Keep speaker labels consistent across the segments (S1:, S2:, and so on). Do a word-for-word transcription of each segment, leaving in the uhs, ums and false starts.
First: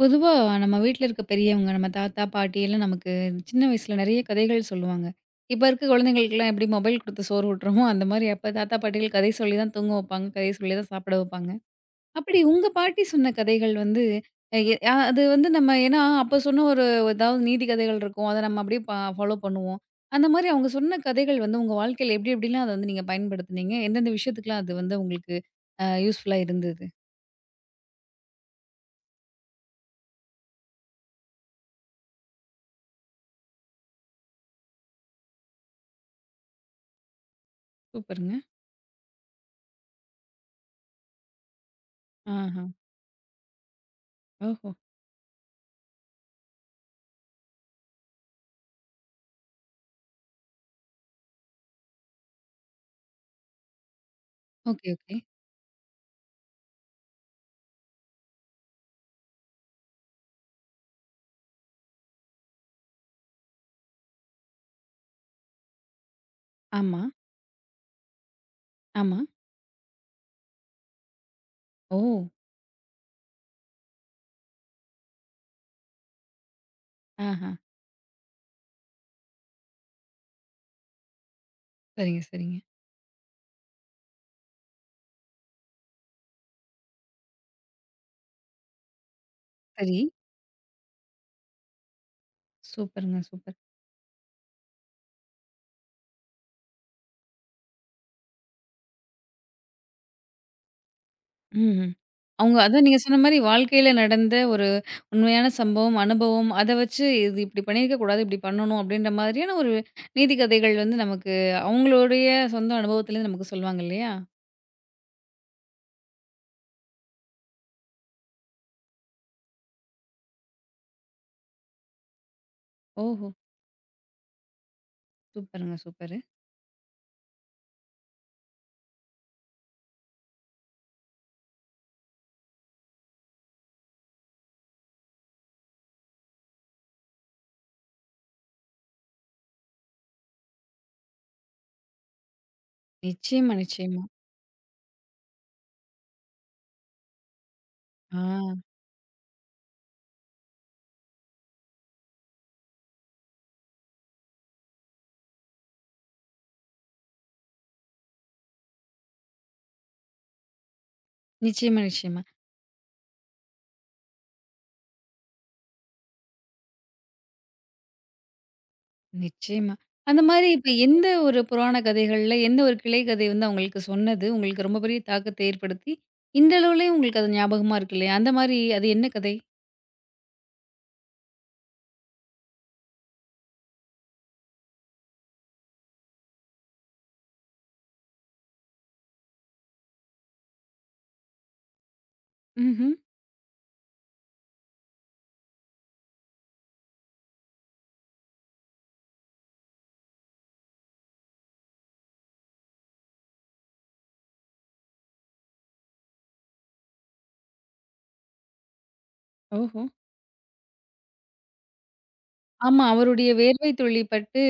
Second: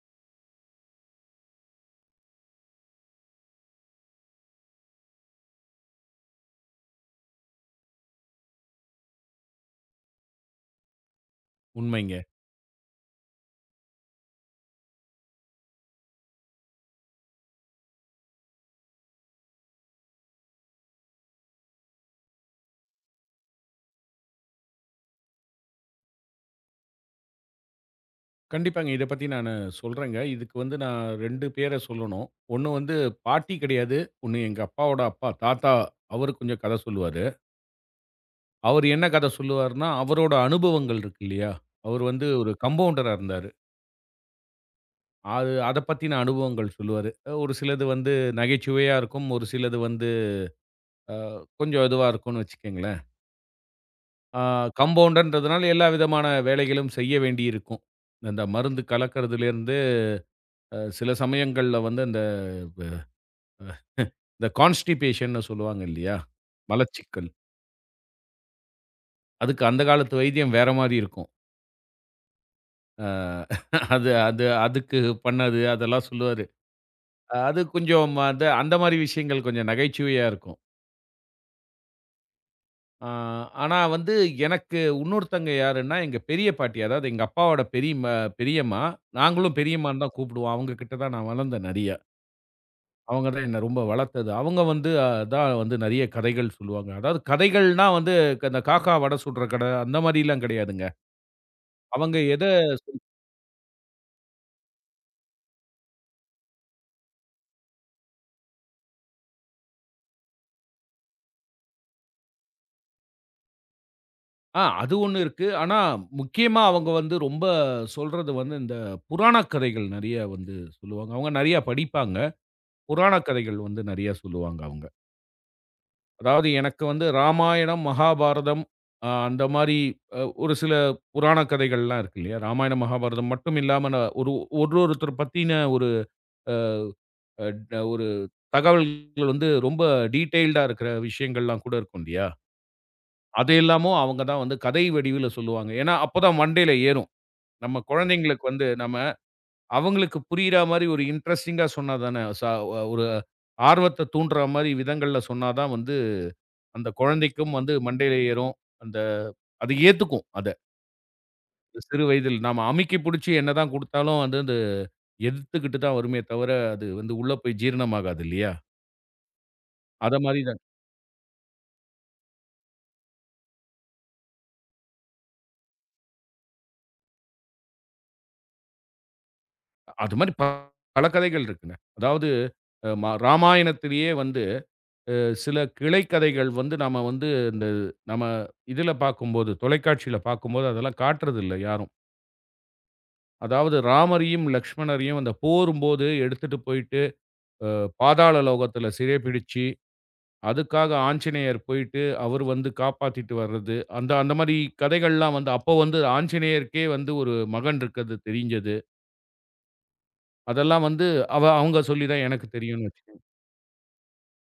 S1: பொதுவா நம்ம வீட்ல இருக்க பெரியவங்க, நம்ம தாத்தா, பாட்டி எல்லாம் நமக்கு சின்ன வயசுல நிறைய கதைகள் சொல்லுவாங்க. இப்ப இருக்க குழந்தைகளுக்கெல்லாம் எப்படி மொபைல் குடுத்து சோறு ஊட்டுறோமோ, அந்த மாரி அப்ப தாத்தா, பாட்டிகள் கதை சொல்லி தான் தூங்க வைப்பாங்க. கதை சொல்லி தான் சாப்பிட வைப்பாங்க.
S2: உண்மைங்க.
S1: அப்படி உங்க பாட்டி சொன்ன கதைகள் வந்து அ எ அ அது வந்து நம்ம ஏன்னா அப்ப சொன்ன ஒரு ஏதாவது நீதி கதைகள் இருக்கும். அத நம்ம அப்படியே ப ஃபாலோ பண்ணுவோம். அந்த மாரி அவங்க சொன்ன கதைகள் வந்து உங்க வாழ்க்கையில எப்படி எப்படிலாம் அத வந்து நீங்க பயன்படுத்துனீங்க? எந்தெந்த விஷயத்துக்குலாம் அது வந்து உங்களுக்கு அ யூஸ்ஃபுல்லா இருந்தது?
S2: கண்டிப்பாங்க. இத பத்தி நானு சொல்றேங்க. இதுக்கு வந்து நான் ரெண்டு பேர சொல்லணும். ஒண்ணு வந்து பாட்டி கிடையாது. ஒண்ணு எங்க அப்பாவோட அப்பா, தாத்தா. அவரு கொஞ்சம் கத சொல்லுவாரு.
S1: சூப்பருங்க.
S2: அவரு என்ன கத சொல்லுவாருன்னா, அவரோட அனுபவங்கள் இருக்கு இல்லையா? அவரு வந்து ஒரு
S1: ஆஹா.
S2: கம்பவுண்டரா இருந்தாரு.
S1: ஓஹோ!
S2: அது அத பத்தின அனுபவங்கள் சொல்லுவாரு. அ ஒரு சிலது வந்து நகைச்சுவையா இருக்கும். ஒரு சிலது வந்து அ கொஞ்சம் இதுவா இருக்கும்னு வச்சுக்கங்களேன். அ
S1: ஓகே, ஓகே.
S2: கம்பவுண்டர்ன்றதுனால எல்லா விதமான வேலைகளும் செய்ய வேண்டியிருக்கும். அந்த மருந்து கலக்கறதுலேருந்து, அ சில சமயங்கள்ல வந்து அந்த இந்த கான்ஸ்டிபேஷன்னு சொல்லுவாங்க இல்லையா?
S1: ஆமா.
S2: மலச்சிக்கல்.
S1: ஆமா.
S2: அதுக்கு அந்த காலத்து வைத்தியம் வேற மாரி இருக்கும்.
S1: ஓ!
S2: அ அது அது அதுக்கு பண்ணது அதெல்லாம் சொல்லுவாரு.
S1: ஆஹா.
S2: அது கொஞ்சம் அது அந்த மாரி விஷயங்கள் கொஞ்சம் நகைச்சுவையா இருக்கும்.
S1: சரிங்க, சரிங்க.
S2: ஆ ஆனா வந்து எனக்கு இன்னொருத்தங்க யாருன்னா, எங்க பெரிய பாட்டி. அதாவது எங்க அப்பாவோட பெரியம்மா பெரியம்மா. நாங்களும்
S1: சரி.
S2: பெரியம்மான்னு தான் கூப்பிடுவோம். அவங்க கிட்ட தான் நான் வளர்ந்தேன் நெறைய.
S1: சூப்பருங்க,
S2: அவங்க தான்
S1: சூப்பர்.
S2: என்ன ரொம்ப வளர்த்தது. அவங்க வந்து அஹ், தான் வந்து நெறைய கதைகள் சொல்லுவாங்க. அதாவது கதைகள்னா வந்து க- இந்த காக்கா வடை சுடுற கதை அந்த மாரிலாம் கிடையாதுங்க.
S1: ம்ஹ்ம்.
S2: அவங்க எத
S1: அவங்க அதான் நீங்க
S2: சொ-
S1: சொன்ன மாரி வாழ்க்கையில நடந்த ஒரு உண்மையான சம்பவம், அனுபவம் அத வச்சு இது இப்படி பண்ணியிருக்க கூடாது, இப்படி பண்ணணும் அப்படின்ற மாதிரியான ஒரு நீதி கதைகள் வந்து நமக்கு அவங்களுடைய சொந்த அனுபவத்திலேருந்து நமக்கு சொல்லுவாங்க இல்லையா?
S2: ஆ அது ஒண்ணு இருக்கு. ஆனா, முக்கியமா அவங்க வந்து ரொம்ப சொல்றது வந்து இந்த புராண கதைகள் நெறைய வந்து சொல்லுவாங்க. அவங்க நெறைய படிப்பாங்க. புராண
S1: ஓஹோ!
S2: கதைகள் வந்து நெறைய சொல்லுவாங்க அவங்க.
S1: சூப்பருங்க, சூப்பரு.
S2: அதாவது எனக்கு வந்து ராமாயணம், மகாபாரதம் அ அந்த மாரி அ ஒரு சில புராண கதைகள்லாம் இருக்கு இல்லையா? ராமாயணம், மகாபாரதம் மட்டும் இல்லாம நான் ஒரு ஒரு ஒருத்தர பத்தின ஒரு அ ட- ஒரு தகவல்கள் வந்து ரொம்ப டீட்டெயில்டா இருக்கிற விஷயங்கள்லாம் கூட இருக்கும் இல்லையா? அது
S1: நிச்சயமா,
S2: எல்லாமோ
S1: நிச்சயமா.
S2: அவங்க தான் வந்து கதை வடிவில சொல்லுவாங்க. ஏன்னா, அப்பதான் மண்டையில ஏறும். நம்ம
S1: ஆ.
S2: குழந்தைங்களுக்கு வந்து நம்ம அவங்களுக்கு புரியிற மாரி ஒரு இன்ட்ரஸ்டிங்கா சொன்னா தானே, ச ஒரு ஆர்வத்த தூண்டுற மாரி விதங்கள்ல சொன்னா தான் வந்து அந்த குழந்தைக்கும் வந்து மண்டையில ஏறும். அந்த அது ஏத்துக்கும் அத.
S1: நிச்சயமா,
S2: சிறு
S1: நிச்சயமா.
S2: வயதில் நாம அமுக்கி பிடிச்சு என்னதான் குடுத்தாலும் அது வந்து அந்த எதிர்த்துக்கிட்டு தான் வருமே தவிர, அது வந்து உள்ள போய் ஜீரணமாகாது இல்லையா?
S1: நிச்சயமா.
S2: அத
S1: அந்த
S2: மாரி
S1: மாரி
S2: தான்.
S1: இப்ப எந்த ஒரு புராண கதைகள்ல, எந்த ஒரு கிளை கதை வந்து அவங்களுக்கு சொன்னது, உங்களுக்கு ரொம்ப பெரிய தாக்கத்த ஏற்படுத்தி, இன்றளவுலயும் உங்களுக்கு அது ஞாபகமா இருக்கு இல்லையா? அந்த மாரி அது என்ன கதை?
S2: அது மாரி பல கதைகள் இருக்குங்க. அதாவது அ ம ராமாயணத்திலேயே வந்து சில கிளை கதைகள் வந்து நம்ம வந்து இந்த நம்ம இதில பார்க்கும்போது, தொலைக்காட்சியில பார்க்கும்போது அதெல்லாம் காட்டுறதில்ல யாரும்.
S1: ம்ஹ்ம்.
S2: அதாவது ராமரையும், லக்ஷ்மணரையும் அந்த போரும்போது எடுத்துட்டு போயிட்டு, அ பாதாள லோகத்தில சிறைபிடிச்சு, அதுக்காக ஆஞ்சநேயர் போயிட்டு அவர் வந்து காப்பாத்திட்டு வர்றது. அந்த அந்த மாரி கதைகள்லாம் வந்து அப்போ வந்து ஆஞ்சநேயருக்கே வந்து ஒரு மகன் இருக்கிறது தெரிஞ்சது.
S1: ஓஹோ!
S2: அதெல்லாம் வந்து அவ அவங்க சொல்லி தான் எனக்கு
S1: ஆமா.
S2: தெரியும்னு வச்சுக்கோங்க.
S1: அவருடைய வேர்வை துளி பட்டு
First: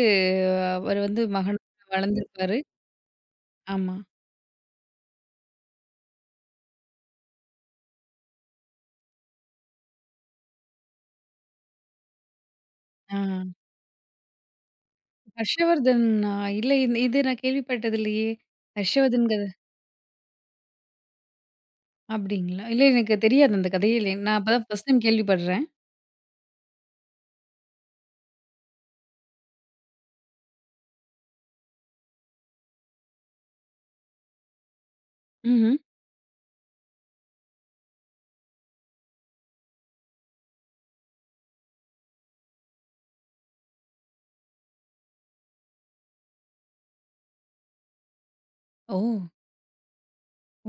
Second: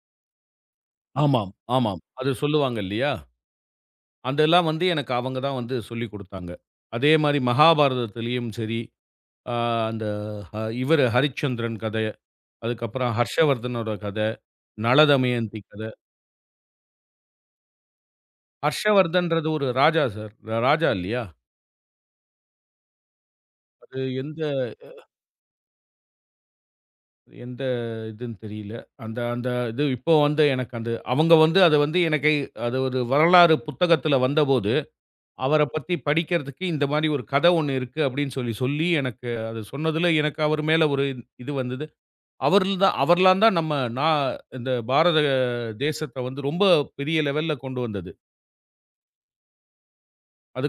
S1: அவர் வந்து
S2: ஆமாம்,
S1: மகனா
S2: ஆமாம். அது
S1: வளர்ந்திருப்பாரு.
S2: சொல்லுவாங்க இல்லையா?
S1: ஆமா.
S2: அதெல்லாம் வந்து எனக்கு அவங்க தான் வந்து சொல்லிக் குடுத்தாங்க. அதே மாரி மகாபாரதத்திலயும் சரி, அ அந்த அ இவரு ஹரிச்சந்திரன் கதை, அதுக்கப்புறம்
S1: ஆ.
S2: ஹர்ஷவர்தனோட கத, நள தமயந்தி கத.
S1: ஹர்ஷவர்தனா? இல்ல இந் இது நான் கேள்விப்பட்டது இல்லையே! ஹர்ஷவர்தன் கதை
S2: ஹர்ஷவர்தன்றது ஒரு ராஜா சார். ராஜா இல்லையா?
S1: அப்டிங்களா? இல்ல எனக்கு தெரியாது அந்த கதையே
S2: அது
S1: இல்ல. நான்
S2: எந்த
S1: இப்ப தான் ஃபர்ஸ்ட் டைம் கேள்விப்படுறேன்.
S2: எந்த இதுன்னு தெரியல. அந்த அந்த இது இப்போ வந்து எனக்கு அந்த அவங்க வந்து அத வந்து எனக்கு அது ஒரு வரலாறு புத்தகத்துல வந்தபோது, அவர
S1: ம்ஹ்ம்.
S2: பத்தி படிக்கிறதுக்கு இந்த மாரி ஒரு கத ஒண்ணு இருக்கு அப்படின்னு சொல்லி சொல்லி எனக்கு அத சொன்னதுல எனக்கு அவர் மேல ஒரு இது வந்தது. அவர்ல் தான் அவர்லாம் தான் நம்ம நான் இந்த பாரத தேசத்த வந்து ரொம்ப பெரிய லெவல்ல கொண்டு வந்தது.
S1: ஓ!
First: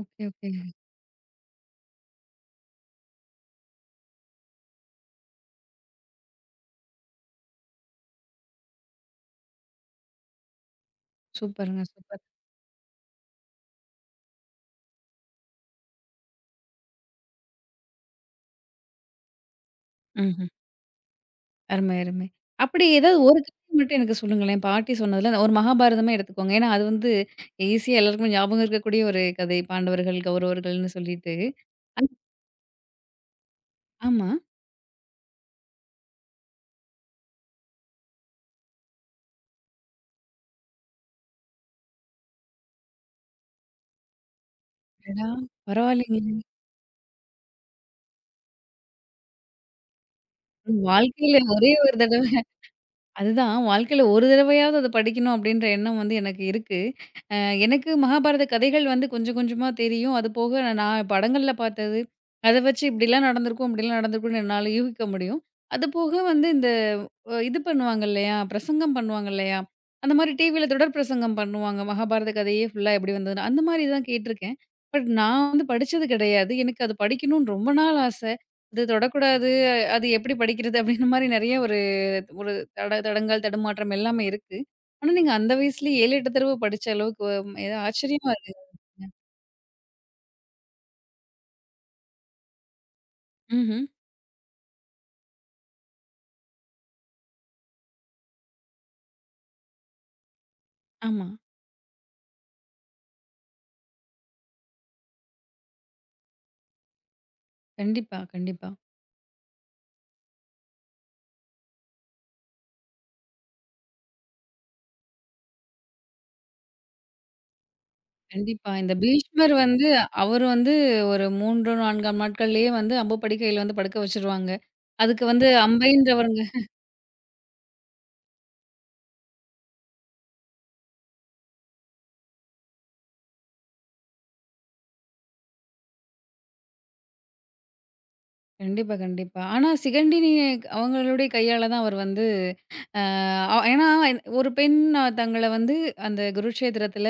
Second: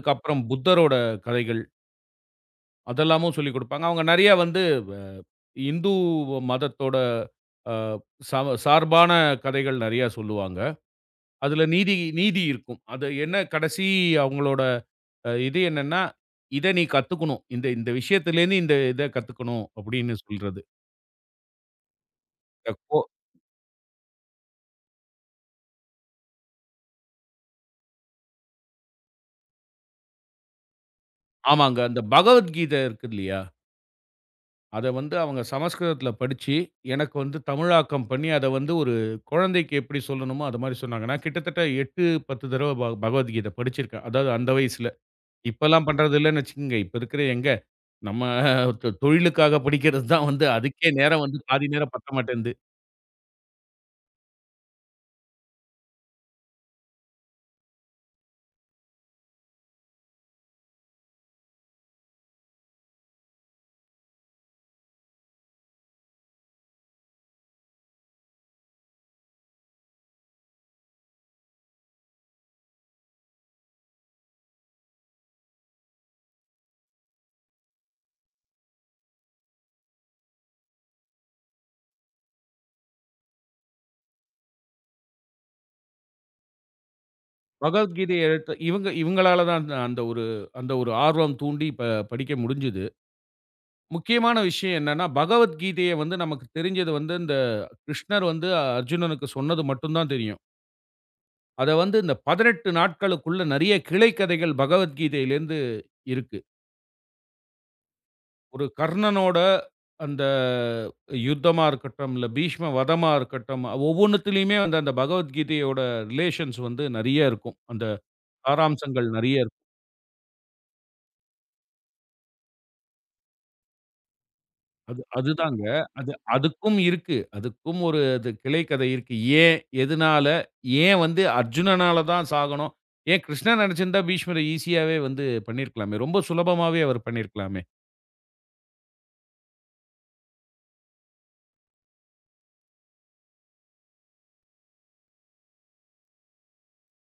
S1: Okay, okay.
S2: புத்தரோட கதைகள், அதெல்லாமும் சொல்லிக் குடுப்பாங்க. அவங்க நெறைய வந்து வ இந்து மதத்தோட அ சம சார்பான கதைகள் நெறையா சொல்லுவாங்க. அதுல
S1: சூப்பருங்க,
S2: நீதி
S1: சூப்பர்.
S2: நீதி இருக்கும். அது என்ன கடைசி அவங்களோட அ இது என்னன்னா, "இத நீ கத்துக்கணும். இந்த இந்த விஷயத்துலேருந்து இந்த இத கத்துக்கணும்." அப்படின்னு
S1: ம்ஹ்ம்.
S2: சொல்றது.
S1: அருமை, அருமை.
S2: அ
S1: அப்படி
S2: கோ
S1: ஏதாவது ஒரு கதை மட்டும் எனக்கு சொல்லுங்களேன். பாட்டி சொன்னதுல ஒரு மகாபாரதமே எடுத்துக்கோங்க. ஏன்னா, அது வந்து ஈஸியா எல்லாருக்குமே ஞாபகம் இருக்கக்கூடிய ஒரு கதை. பாண்டவர்கள், கௌரவர்கள்ன்னு சொல்லிட்டு.
S2: ஆமாங்க. அந்த பகவத்கீதை இருக்கு இல்லையா?
S1: ஆமா.
S2: அத வந்து அவங்க சமஸ்கிருதத்துல படிச்சு, எனக்கு வந்து தமிழாக்கம் பண்ணி, அத வந்து ஒரு குழந்தைக்கு எப்படி சொல்லணுமோ, அது மாரி சொன்னாங்க. நான் கிட்டத்தட்ட எட்டு, பத்து தடவ ப பகவத்கீதை படிச்சிருக்கேன். அதாவது அந்த வயசுல.
S1: அடடா!
S2: இப்பலாம் பண்றது
S1: பரவாயில்லைங்களே.
S2: இல்லன்னு வச்சுக்கங்க. இப்ப இருக்கிற எங்க, நம்ம தொ தொழிலுக்காக படிக்கிறது தான் வந்து அதுக்கே நேரம்
S1: வாழ்க்கையில
S2: வந்து பாதி
S1: ஒரே ஒரு
S2: நேரம் பத்த
S1: தடவ
S2: மாட்டேன்து.
S1: அதுதான். வாழ்க்கையில ஒரு தடவையாவது அத படிக்கணும் அப்டின்ற எண்ணம் வந்து எனக்கு இருக்கு. அ எனக்கு மகாபாரத கதைகள் வந்து கொஞ்சம் கொஞ்சமா தெரியும். அது போக நான் நான் படங்கள்ல பார்த்தது, அத வச்சு இப்டிலாம் நடந்திருக்கும், இப்டிலாம் நடந்திருக்கும்னு என்னால யூகிக்க முடியும். அது போக வந்து இந்த அ இது பண்ணுவாங்க இல்லையா? பிரசங்கம் பண்ணுவாங்க இல்லையா? அந்த மாரி டிவில தொடர் பிரசங்கம் பண்ணுவாங்க. மகாபாரத கதையே ஃபுல்லா எப்டி வந்ததுன்னு. அந்த மாரி தான் கேட்டுருக்கேன். பட் நான் வந்து படிச்சது கிடையாது. எனக்கு அது படிக்கணும்னு ரொம்ப நாள் ஆசை. இது தொடக்கூடாது. அது எப்டி படிக்கிறது? அப்டின்ற மாரி நெறைய ஒரு ஒரு தட தடங்கல், தடுமாற்றம் எல்லாமே இருக்கு. ஆனா, நீங்க அந்த வயசுலயே ஏழு, எட்டு தடவ படிச்ச அளவுக்கு வம் ஏதோ
S2: பகவத்கீதைய
S1: ஆச்சரியமா
S2: எடுத்து
S1: இருக்கு.
S2: இவங்க இவங்களால தான் அந்த அந்த ஒரு அந்த ஒரு ஆர்வம் தூண்டி ப படிக்க முடிஞ்சது.
S1: ம்ஹ்ம்.
S2: முக்கியமான விஷயம் என்னன்னா, பகவத்கீதைய வந்து நமக்கு தெரிஞ்சது வந்து இந்த கிருஷ்ணர் வந்து அர்ஜுனனுக்கு சொன்னது மட்டும் தான் தெரியும்.
S1: ஆமா.
S2: அத வந்து இந்த பதினெட்டு நாட்களுக்குள்ள நெறைய கிளை கதைகள் பகவத்கீதையிலேருந்து இருக்கு.
S1: கண்டிப்பா,
S2: ஒரு
S1: கண்டிப்பா.
S2: கர்ணனோட அந்த யுத்தமா இருக்கட்டும், இல்ல பீஷ்ம வதமா இருக்கட்டும், ஒவ்வொன்னுத்துலயுமே வந்து அந்த பகவத்கீதையோட ரிலேஷன்ஸ் வந்து நெறைய இருக்கும். அந்த
S1: கண்டிப்பா. இந்த
S2: சாராம்சங்கள் நெறைய
S1: பீஷ்மர்
S2: இருக்கும்.
S1: வந்து அவரு வந்து ஒரு மூன்று, நான்காம் ஆம் நாட்கள்லயே வந்து அம்பு படுக்கையில வந்து படுக்க வச்சுருவாங்க.
S2: அது
S1: அதுக்கு வந்து
S2: அதுதாங்க. அது
S1: அம்பைன்றவருங்க
S2: அதுக்கும் இருக்கு. அதுக்கும் ஒரு அது கிளை கதை இருக்கு. ஏன்? எதுனால? ஏன் வந்து அர்ஜுனனால தான் சாகணும்? ஏன் கிருஷ்ணன் நெனச்சிருந்தா பீஷ்மர ஈஸியாவே வந்து பண்ணியிருக்கலாமே! ரொம்ப சுலபமாவே அவர் பண்ணியிருக்கலாமே!
S1: கண்டிப்பா, கண்டிப்பா. ஆனா, சிகண்டினி அவங்களுடைய கையால தான் அவர் வந்து அ ஏன்னா, ஒரு பெண் தங்கள வந்து அந்த குருட்சேத்திரத்தில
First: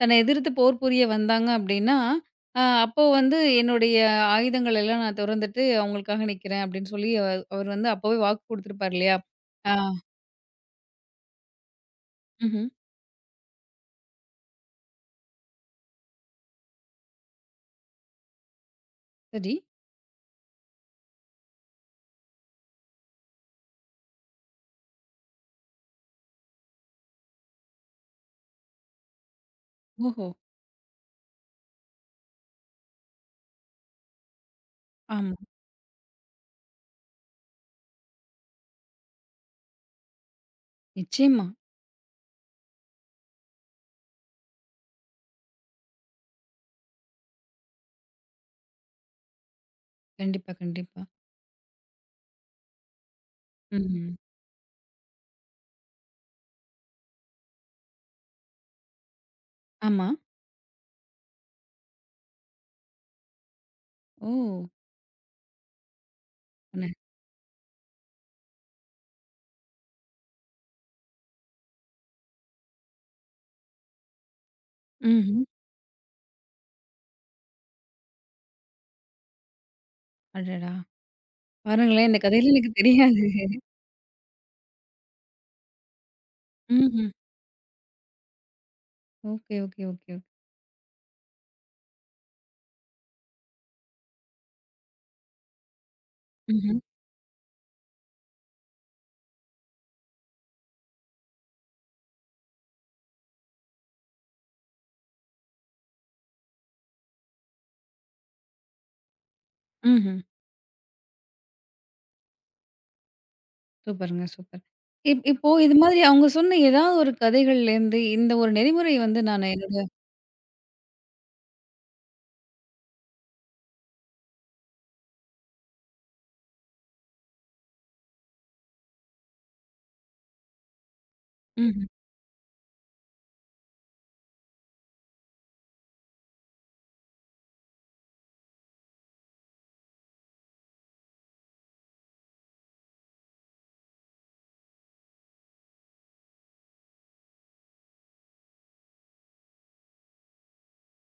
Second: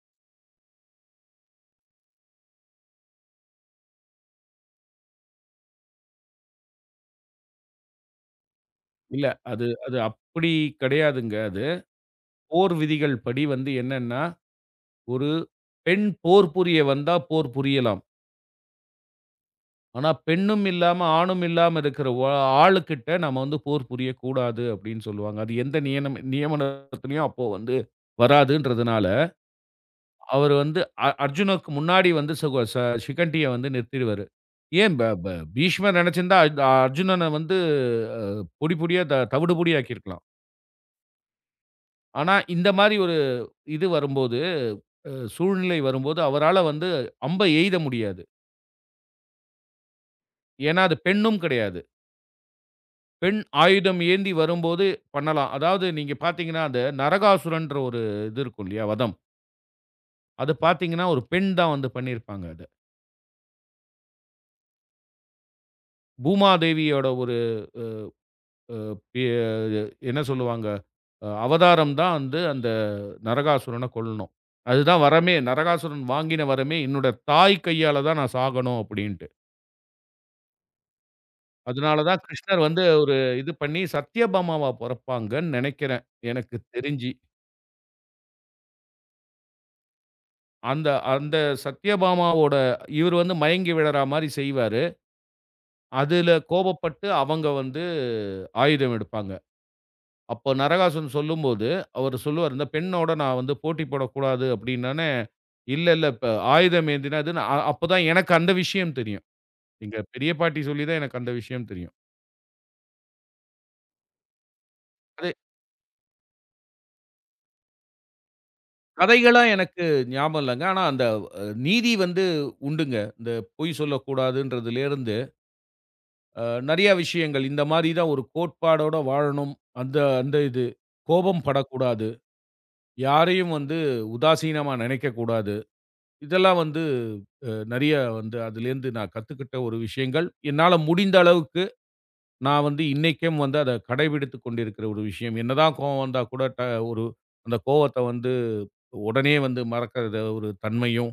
S1: தன்னை எதிர்த்து போர் புரிய வந்தாங்க அப்டின்னா, அ அப்போ வந்து என்னுடைய ஆயுதங்கள் எல்லாம் நான் துறந்துட்டு அவங்களுக்காக நிக்கிறேன் அப்டின்னு சொல்லி அவ அவர் வந்து அப்பவே வாக்கு குடுத்துருப்பார் இல்லையா?
S2: இல்ல. அது
S1: ஆ.
S2: அது அப்படி கிடையாதுங்க அது.
S1: ம்ஹ்ம்.
S2: போர் விதிகள் படி வந்து என்னன்னா, ஒரு பெண் போர் புரிய வந்தா போர் புரியலாம்.
S1: சரி.
S2: ஆனா, பெண்ணும் இல்லாம, ஆணும் இல்லாம இருக்கிற ஒ ஆளுக்கிட்ட நம்ம வந்து போர் புரியக்கூடாது அப்படின்னு சொல்லுவாங்க. அது எந்த நியனம் நியமனத்திலயும் அப்போ வந்து வராதுன்றதுனால,
S1: ஓஹோ!
S2: அவரு வந்து அ அர்ஜுனுக்கு முன்னாடி வந்து சுக ச சிகண்டிய வந்து நிறுத்திருவாரு. ஏன் ப ப
S1: ஆமா.
S2: பீஷ்மர் நினைச்சிருந்தா அ அர்ஜுனன வந்து அ பொடி பொடியா த தவிடு பொடி ஆக்கியிருக்கலாம்.
S1: நிச்சயமா.
S2: ஆனா, இந்த மாரி ஒரு இது வரும்போது அ சூழ்நிலை வரும்போது அவரால வந்து அம்ப எய்த முடியாது.
S1: கண்டிப்பா,
S2: ஏன்னா, அது
S1: கண்டிப்பா.
S2: பெண்ணும் கிடையாது. பெண் ஆயுதம்
S1: ம்ஹ்ம்.
S2: ஏந்தி வரும்போது பண்ணலாம். அதாவது நீங்க பார்த்தீங்கன்னா, அந்த நரகாசுரன்ற ஒரு இது இருக்கும் இல்லையா? வதம்.
S1: ஆமா.
S2: அது பார்த்தீங்கன்னா, ஒரு பெண் தான் வந்து பண்ணியிருப்பாங்க அத.
S1: ஓ!
S2: பூமாதேவியோட ஒரு எ என்ன சொல்லுவாங்க? அ அவதாரம் தான் வந்து அந்த நரகாசுரன கொல்லணும். அதுதான் வரமே.
S1: ம்ஹ்ம்.
S2: நரகாசுரன் வாங்கின வரமே, "என்னோட தாய் கையால தான் நான் சாகணும்" அப்படின்ட்டு.
S1: அடடா!
S2: அதனால
S1: பாருங்களேன் இந்த
S2: தான்
S1: கதையில
S2: கிருஷ்ணர்
S1: எனக்கு
S2: வந்து ஒரு
S1: தெரியாது.
S2: இது பண்ணி சத்யபாமாவா பொறப்பாங்கன்னு நெனைக்கிறேன். எனக்கு
S1: ம்ஹ்ம்.
S2: தெரிஞ்சு.
S1: Okay, okay, okay, okay.
S2: அந்த அந்த சத்யபாமாவோட இவரு வந்து மயங்கி விழறா மாரி செய்வாரு. அதுல
S1: ம்ஹ்ம்.
S2: கோபப்பட்டு அவங்க வந்து ஆயுதம் எடுப்பாங்க. அப்போ நரகாசுரன் சொல்லும்போது, அவரு சொல்லுவாரு, "இந்த பெண்ணோட நான் வந்து போட்டி போடக்கூடாது." அப்படின்னோனே, "இல்ல, இல்ல இப்ப ஆயுதம் ஏந்தினா இதுன்னு" அ அப்பதான் எனக்கு அந்த விஷயம் தெரியும். எங்க
S1: ம்ஹ்ம்.
S2: பெரிய பாட்டி சொல்லி தான் எனக்கு அந்த விஷயம் தெரியும்.
S1: சூப்பருங்க, சூப்பர். இப் இப்போ இது மாதிரி அவங்க சொன்ன ஏதாவது ஒரு கதைகள்லேருந்து, இந்த ஒரு நெறிமுறை வந்து
S2: கதைகளா
S1: நான் என்னோட
S2: எனக்கு ஞாபகம் இல்லங்க. ஆனா அந்த அ நீதி வந்து உண்டுங்க. இந்த பொய் சொல்லக்கூடாதுன்றதுலேருந்து, அ நெறைய விஷயங்கள் இந்த மாரி தான் ஒரு கோட்பாடோட வாழணும். அந்த அந்த இது. கோபம்
S1: ம்ஹ்ம்.
S2: படக்கூடாது. யாரையும் வந்து உதாசீனமா நினைக்கக்கூடாது. இதெல்லாம் வந்து அ நெறைய வந்து அதுலேருந்து நான் கத்துக்கிட்ட ஒரு விஷயங்கள். என்னால முடிந்த அளவுக்கு நான் வந்து இன்னைக்கும் வந்து அத கடைபிடித்துக் கொண்டிருக்கிற ஒரு விஷயம். என்னதான் கோவம் வந்தா கூட ட ஒரு அந்த கோவத்த வந்து உடனே வந்து மறக்கற ஒரு தன்மையும்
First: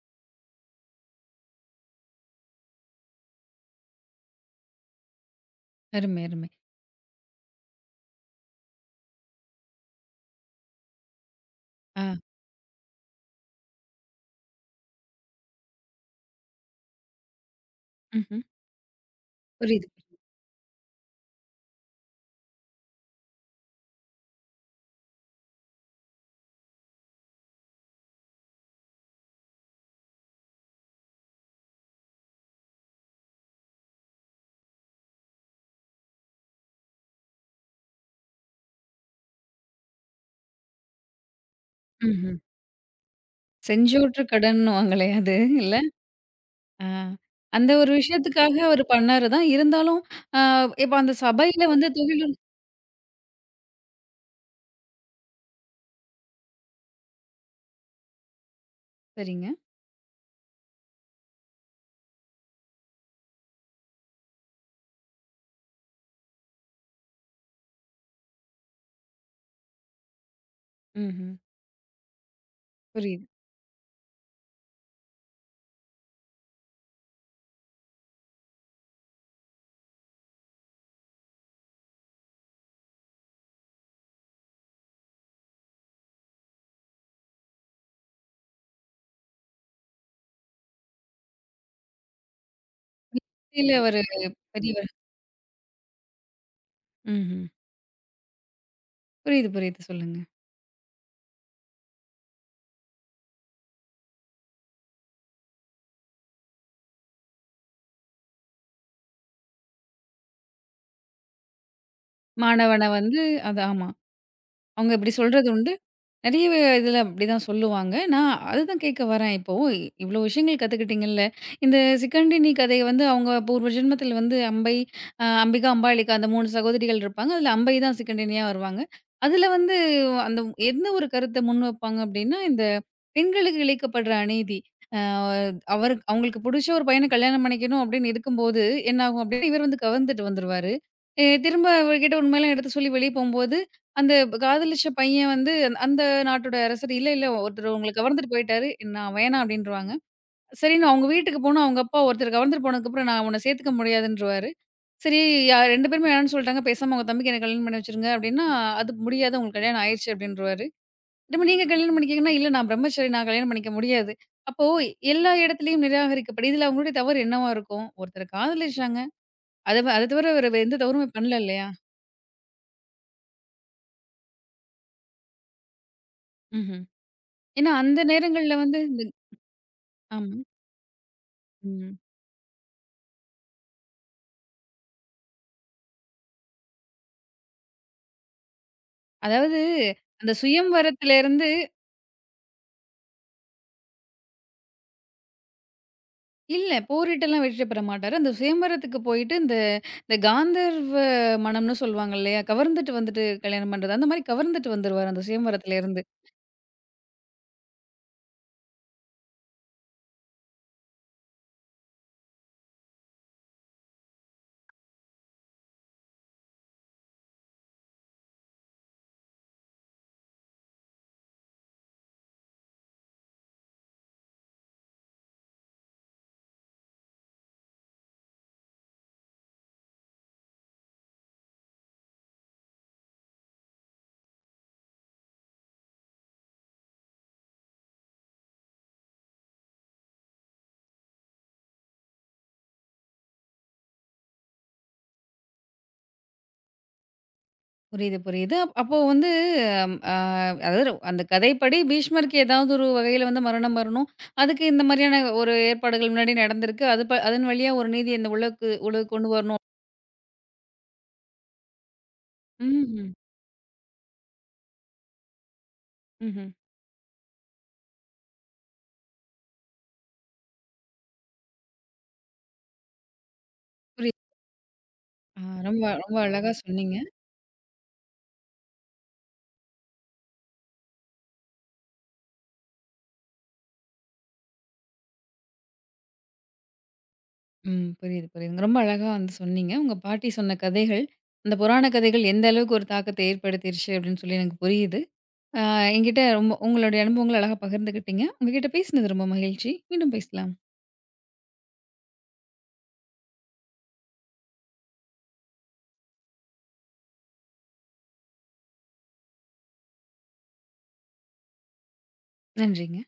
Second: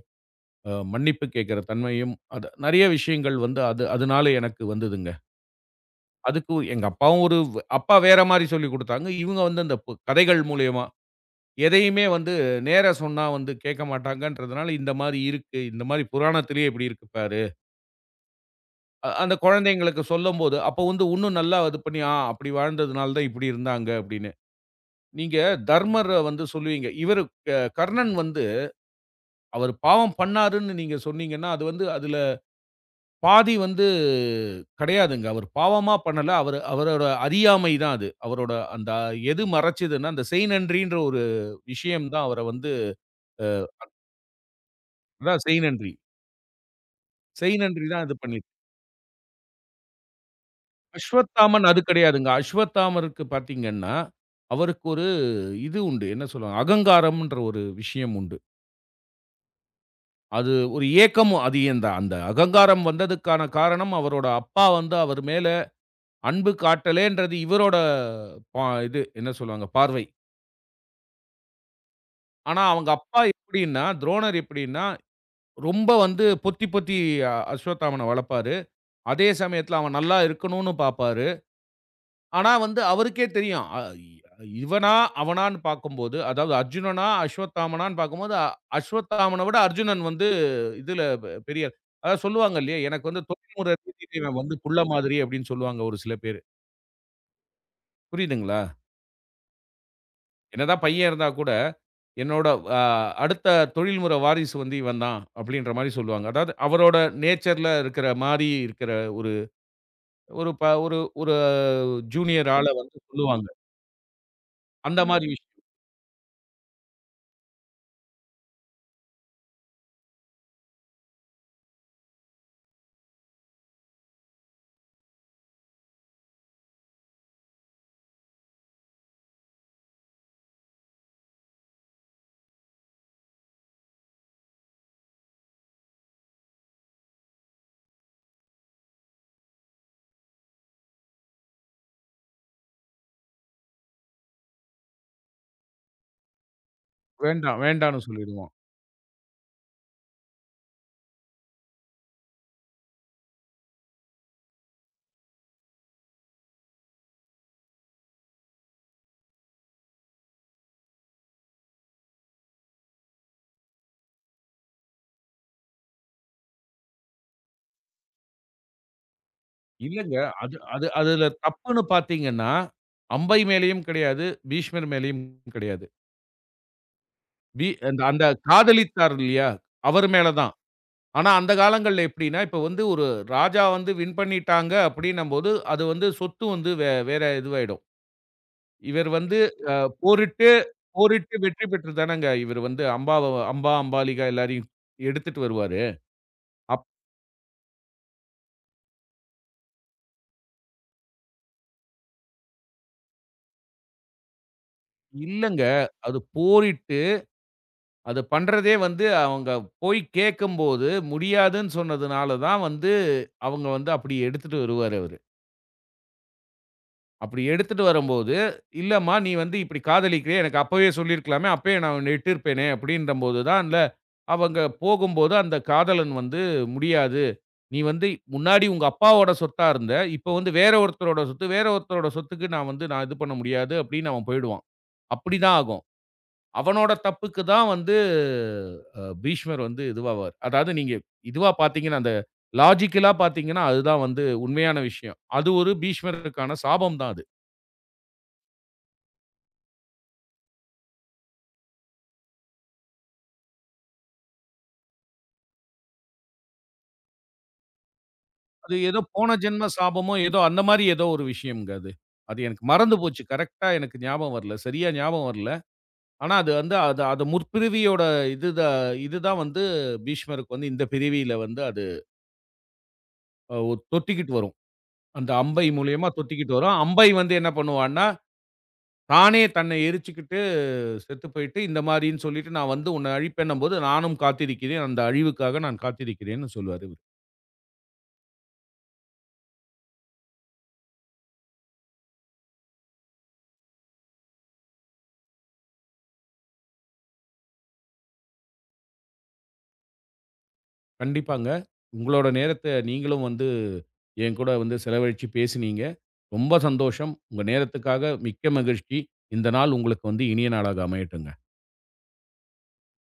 S2: அ மன்னிப்பு கேட்கிற தன்மையும், அது நெறைய விஷயங்கள் வந்து அது அதனால எனக்கு வந்ததுங்க.
S1: அருமை, அருமை.
S2: அதுக்கு எங்க அப்பாவும் ஒரு வ- அப்பா வேற மாரி சொல்லிக் குடுத்தாங்க. இவங்க வந்து அந்த பு கதைகள் மூலியமா, எதையுமே
S1: ஆ.
S2: வந்து நேரா சொன்னா வந்து கேட்க மாட்டாங்கன்றதுனால, இந்த மாரி இருக்கு. இந்த மாரி புராணத்திலேயே இப்படி இருக்கு பாரு.
S1: ம்ஹ்ம்.
S2: அ அந்த
S1: புரியுது.
S2: குழந்தைங்களுக்கு சொல்லும்போது, அப்போ வந்து உன்னும் நல்லா இது பண்ணி, ஆ அப்படி வாழ்ந்ததுனால தான் இப்படி இருந்தாங்க அப்படின்னு. நீங்க தர்மர வந்து சொல்லுவீங்க. இவரு க கர்ணன் வந்து அவர் பாவம் பண்ணாருன்னு நீங்க சொன்னீங்கன்னா, அது வந்து அதுல பாதி வந்து கிடையாதுங்க. அவர் பாவமா பண்ணல. அவரு அவரோட அறியாமை தான் அது. அவரோட அந்த எது மறைச்சதுன்னா, அந்த செய்நன்றின்ற ஒரு விஷயம் தான்
S1: ம்ஹ்ம்.
S2: அவர வந்து
S1: செஞ்சோற்று கடன்னுவாங்களே அது
S2: அதான்
S1: இல்ல?
S2: செய்நன்றி.
S1: ஆ. அந்த
S2: செய்நன்றி
S1: ஒரு
S2: தான் இது
S1: விஷயத்துக்காக
S2: பண்ணிருக்கு.
S1: அவரு பண்ணாரு தான். இருந்தாலும், அ இப்ப அந்த
S2: அஸ்வத்தாமன்
S1: சபையில
S2: அது
S1: வந்து
S2: கிடையாதுங்க.
S1: துகிலூர்
S2: அஸ்வத்தாமருக்கு பார்த்தீங்கன்னா, அவருக்கு ஒரு இது உண்டு. என்ன சொல்லுவாங்க? அகங்காரம்ன்ற ஒரு விஷயம் உண்டு.
S1: சரிங்க.
S2: அது ஒரு ஏக்கமும் அதிகம் தான். அந்த அகங்காரம் வந்ததுக்கான காரணம் அவரோட அப்பா வந்து அவர் மேல அன்பு காட்டலேன்றது இவரோட பா இது என்ன சொல்லுவாங்க? பார்வை.
S1: ம்ஹ்ம்.
S2: ஆனா, அவங்க அப்பா
S1: புரியுது.
S2: எப்படின்னா, துரோணர் எப்படின்னா, ரொம்ப வந்து பொத்தி பொத்தி அ அஸ்வத்தாமன வளர்ப்பாரு. அதே சமயத்துல அவன் நல்லா இருக்கணும்னு பாப்பாரு. ஆனா வந்து அவருக்கே தெரியும். அ இ இவனா, அவனான்னு பார்க்கும்போது, அதாவது அர்ஜுனனா, அஸ்வத்தாமனான்னு பார்க்கும்போது, அ அஸ்வத்தாமன விட அர்ஜுனன் வந்து இதுல பெ பெரிய அதாவது சொல்லுவாங்க இல்லையா? எனக்கு வந்து
S1: இல்ல
S2: தொழில்முறை
S1: அவரு
S2: ரீதியில இவன் வந்து புள்ள
S1: பெரியவர்.
S2: மாதிரி அப்படின்னு சொல்லுவாங்க ஒரு சில பேரு.
S1: ம்ஹ்ம்.
S2: புரியுதுங்களா?
S1: புரியுது, புரியுது. சொல்லுங்க.
S2: என்னதான் பையன் இருந்தா கூட என்னோட அ அடுத்த தொழில்முறை வாரிசு வந்து இவன் தான் அப்படின்ற மாரி சொல்லுவாங்க. அதாவது அவரோட நேச்சர்ல இருக்கிற மாரி இருக்கிற ஒரு ஒரு ப ஒரு ஒரு ஜூனியர் ஆள ம்.
S1: மாணவன
S2: வந்து
S1: வந்து
S2: சொல்லுவாங்க.
S1: அது ஆமா. அவங்க
S2: அந்த ம்.
S1: இப்படி
S2: மாரி விஷயம்.
S1: சொல்றது உண்டு. நெறைய இதில அப்படிதான் சொல்லுவாங்க. நான் அதுதான் கேட்க வரேன். இப்போ இவ்வளோ விஷயங்கள் கத்துக்கிட்டீங்கல்ல. இந்த சிக்கண்டினி கதைய வந்து அவங்க பூர்வ ஜென்மத்தில வந்து அம்பை, அ அம்பிகா, அம்பாலிகா அந்த மூன்று சகோதரிகள் இருப்பாங்க. அதில அம்பை தான் சிக்கண்டினியா வருவாங்க. அதில வந்து அந்த எந்த ஒரு கருத்த முன்வைப்பாங்க அப்படின்னா, இந்த பெண்களுக்கு இழைக்கப்படுற அநீதி. அ அவரு அவங்களுக்கு புடிச்ச ஒரு பையன கல்யாணம் பண்ணிக்கணும் அப்படின்னு இருக்கும்போது, என்ன ஆகும் அப்படின்னா, இவர் வந்து கவர்ந்துட்டு வந்துருவாரு. எ திரும்ப அவர்கிட்ட உண்மையெல்லாம் எடுத்து சொல்லி வெளிய போம்போது, அந்த காதலிச்ச பையன் வந்து அந் அந்த நாட்டோட அரசர், "இல்ல, இல்ல
S2: வேண்டாம்,
S1: ஒருத்தர் உங்கள
S2: வேண்டான்னு
S1: கவர்ந்துட்டு
S2: சொல்லிடுவோம்.
S1: போயிட்டாரு. நான் வேணாம்" அப்டின்ருவாங்க. சரின்னு அவங்க வீட்டுக்கு போனா, அவங்க அப்பா ஒருத்தர் கவர்ந்துட்டு போனதுக்கப்புறம், "நான் உன்ன சேர்த்துக்க முடியாதுன்ருவாரு." சரி, யா ரெண்டு பேருமே வேணான்னு சொல்ட்டாங்க. "பேசாம உங்க தம்பிக்கு என்ன கல்யாணம் பண்ணி வச்சுருங்க" அப்டின்னா, "அது முடியாது. உங்களுக்கு கல்யாணம் ஆயிருச்சு" அப்டின்ருவாரு. "திரும்ப நீங்க கல்யாணம் பண்ணிக்கங்கன்னா" "இல்ல நான் பிரம்மச்சாரி. நான் கல்யாணம் பண்ணிக்க முடியாது." அப்போ எல்லா இடத்துலயும் நிராகரிக்கப்படு இதுல அவங்களுடைய தவறு என்னவா இருக்கும்? ஒருத்தர காதலிச்சாங்க. அத வ அத
S2: இல்லங்க.
S1: தவிர
S2: அது
S1: வேற எந்த
S2: அது
S1: தவறுமே
S2: அதுல
S1: பண்ணல இல்லையா?
S2: தப்புன்னு பார்த்தீங்கன்னா, அம்பை மேலயும் கிடையாது, பீஷ்மர் மேலயும் கிடையாது.
S1: ம்ஹ்ம்.
S2: பி
S1: ஏன்னா அந்த
S2: அந்த அந்த
S1: நேரங்கள்ல வந்து இந்த
S2: காதலித்தார் இல்லையா? அவர் மேல
S1: ஆமா.
S2: தான். ஆனா அந்த
S1: ம்.
S2: காலங்கள்ல எப்படின்னா, இப்ப வந்து ஒரு ராஜா வந்து வின் பண்ணிட்டாங்க அப்படின்னும்போது, அது வந்து சொத்து வந்து வே வேற இதுவாயிடும். இவர் வந்து
S1: அதாவது
S2: அ
S1: அந்த
S2: போரிட்டு போரிட்டு
S1: சுயம்வரத்திலேருந்து
S2: வெற்றி பெற்று தானங்க இவரு வந்து அம்பாவ அம்பா, அம்பாலிகா எல்லாரையும் எடுத்துட்டு வருவாரு.
S1: இல்ல
S2: அப்
S1: போரிட்டெல்லாம் வெற்றி பெற மாட்டாரு. அந்த சுயம்வரத்துக்கு போயிட்டு இந்த இந்த காந்தர்வ மணம்னு சொல்லுவாங்க இல்லையா? கவர்ந்துட்டு வந்துட்டு கல்யாணம் பண்றது. அந்த மாரி கவர்ந்துட்டு வந்துருவாரு அந்த
S2: இல்லங்க.
S1: சுயம்வரத்திலேருந்து.
S2: அது போரிட்டு அது பண்றதே வந்து அவங்க போய் கேட்கும்போது முடியாதுன்னு சொன்னதுனால தான் வந்து அவங்க வந்து அப்படி எடுத்துட்டு வருவாரு அவரு. அப்படி எடுத்துட்டு வரும்போது, "இல்லம்மா நீ வந்து இப்படி காதலிக்கிறியே எனக்கு அப்பவே சொல்லியிருக்கலாமே! அப்பயே நான் உன்ன இட்டிருப்பேனே!" அப்படின்றபோது தான் இல்ல அவங்க போகும்போது அந்த காதலன் வந்து முடியாது. நீ வந்து முன்னாடி உங்க அப்பாவோட சொத்தா இருந்த. இப்ப வந்து வேற ஒருத்தரோட சொத்து. வேற ஒருத்தரோட சொத்துக்கு நான் வந்து நான் இது பண்ண முடியாது அப்படின்னு அவன் போயிடுவான். அப்படிதான் ஆகும். அவனோட தப்புக்கு தான் வந்து அ பீஷ்மர் வந்து இதுவாவார். அதாவது நீங்க இதுவா பார்த்தீங்கன்னா, அந்த லாஜிக்கலா பார்த்தீங்கன்னா, அதுதான் வந்து உண்மையான விஷயம். அது ஒரு பீஷ்மருக்கான சாபம் தான் அது.
S1: புரியுது, புரியுது. அப் அப்போ வந்து அ அதாவது ரொ- அந்த கதைப்படி பீஷ்மருக்கு ஏதாவது ஒரு வகையில வந்து மரணம் வரணும். அதுக்கு இந்த மாதிரியான ஒரு ஏற்பாடுகள் முன்னாடி நடந்திருக்கு. அது ப அதன் வழியா ஒரு நீதி இந்த உலகுக்கு
S2: அது ஏதோ
S1: உலகுக்கு கொண்டு
S2: போன
S1: வரணும்.
S2: ஜென்ம சாபமோ ஏதோ அந்த மாரி ஏதோ ஒரு விஷயம்ங்க அது. அது எனக்கு மறந்து
S1: ம்ஹ்ம்.
S2: போச்சு. கரெக்ட்டா எனக்கு ஞாபகம் வரல. சரியா ஞாபகம் வரல. ஆனா,
S1: ம்ஹ்ம்.
S2: அது வந்து அது அது முற்பிறவியோட இதுத இதுதான் வந்து பீஷ்மருக்கு வந்து இந்த பிறவியில வந்து அது அ ஒ
S1: புரியுது.
S2: தொத்திக்கிட்டு வரும். அந்த
S1: ஆ,
S2: அம்பை
S1: ரொம்ப
S2: மூலியமா
S1: ரொம்ப அழகா
S2: தொத்திக்கிட்டு வரும்.
S1: சொன்னீங்க.
S2: அம்பை வந்து என்ன பண்ணுவான்னா, தானே தன்னை எரிச்சுக்கிட்டு செத்து போயிட்டு, இந்த மாரின்னு சொல்லிட்டு, "நான் வந்து உன்னை அழிப்பேன்னும்போது, நானும் காத்திருக்கிறேன். அந்த அழிவுக்காக நான் காத்திருக்கிறேன்னு" சொல்லுவாரு இவரு.
S1: ம். புரியுது, புரியுதுங்க. ரொம்ப அழகா வந்து சொன்னீங்க. உங்க பாட்டி சொன்ன கதைகள், அந்த புராண கதைகள் எந்த அளவுக்கு ஒரு தாக்கத்தை ஏற்படுத்திருச்சு அப்படின்னு சொல்லி எனக்கு புரியுது. அ என்கிட்ட ரொம்ப உங்களுடைய அனுபவங்கள அழகா பகிர்ந்துக்கிட்டீங்க. உங்ககிட்ட பேசினது ரொம்ப மகிழ்ச்சி. மீண்டும் பேசலாம்.
S2: கண்டிப்பாங்க. உங்களோட நேரத்த நீங்களும் வந்து என் கூட வந்து செலவழிச்சு பேசினீங்க. ரொம்ப சந்தோஷம். உங்க நேரத்துக்காக மிக்க மகிழ்ச்சி. இந்த நாள் உங்களுக்கு வந்து இனிய நாளாக அமையட்டுங்க.
S1: நன்றிங்க.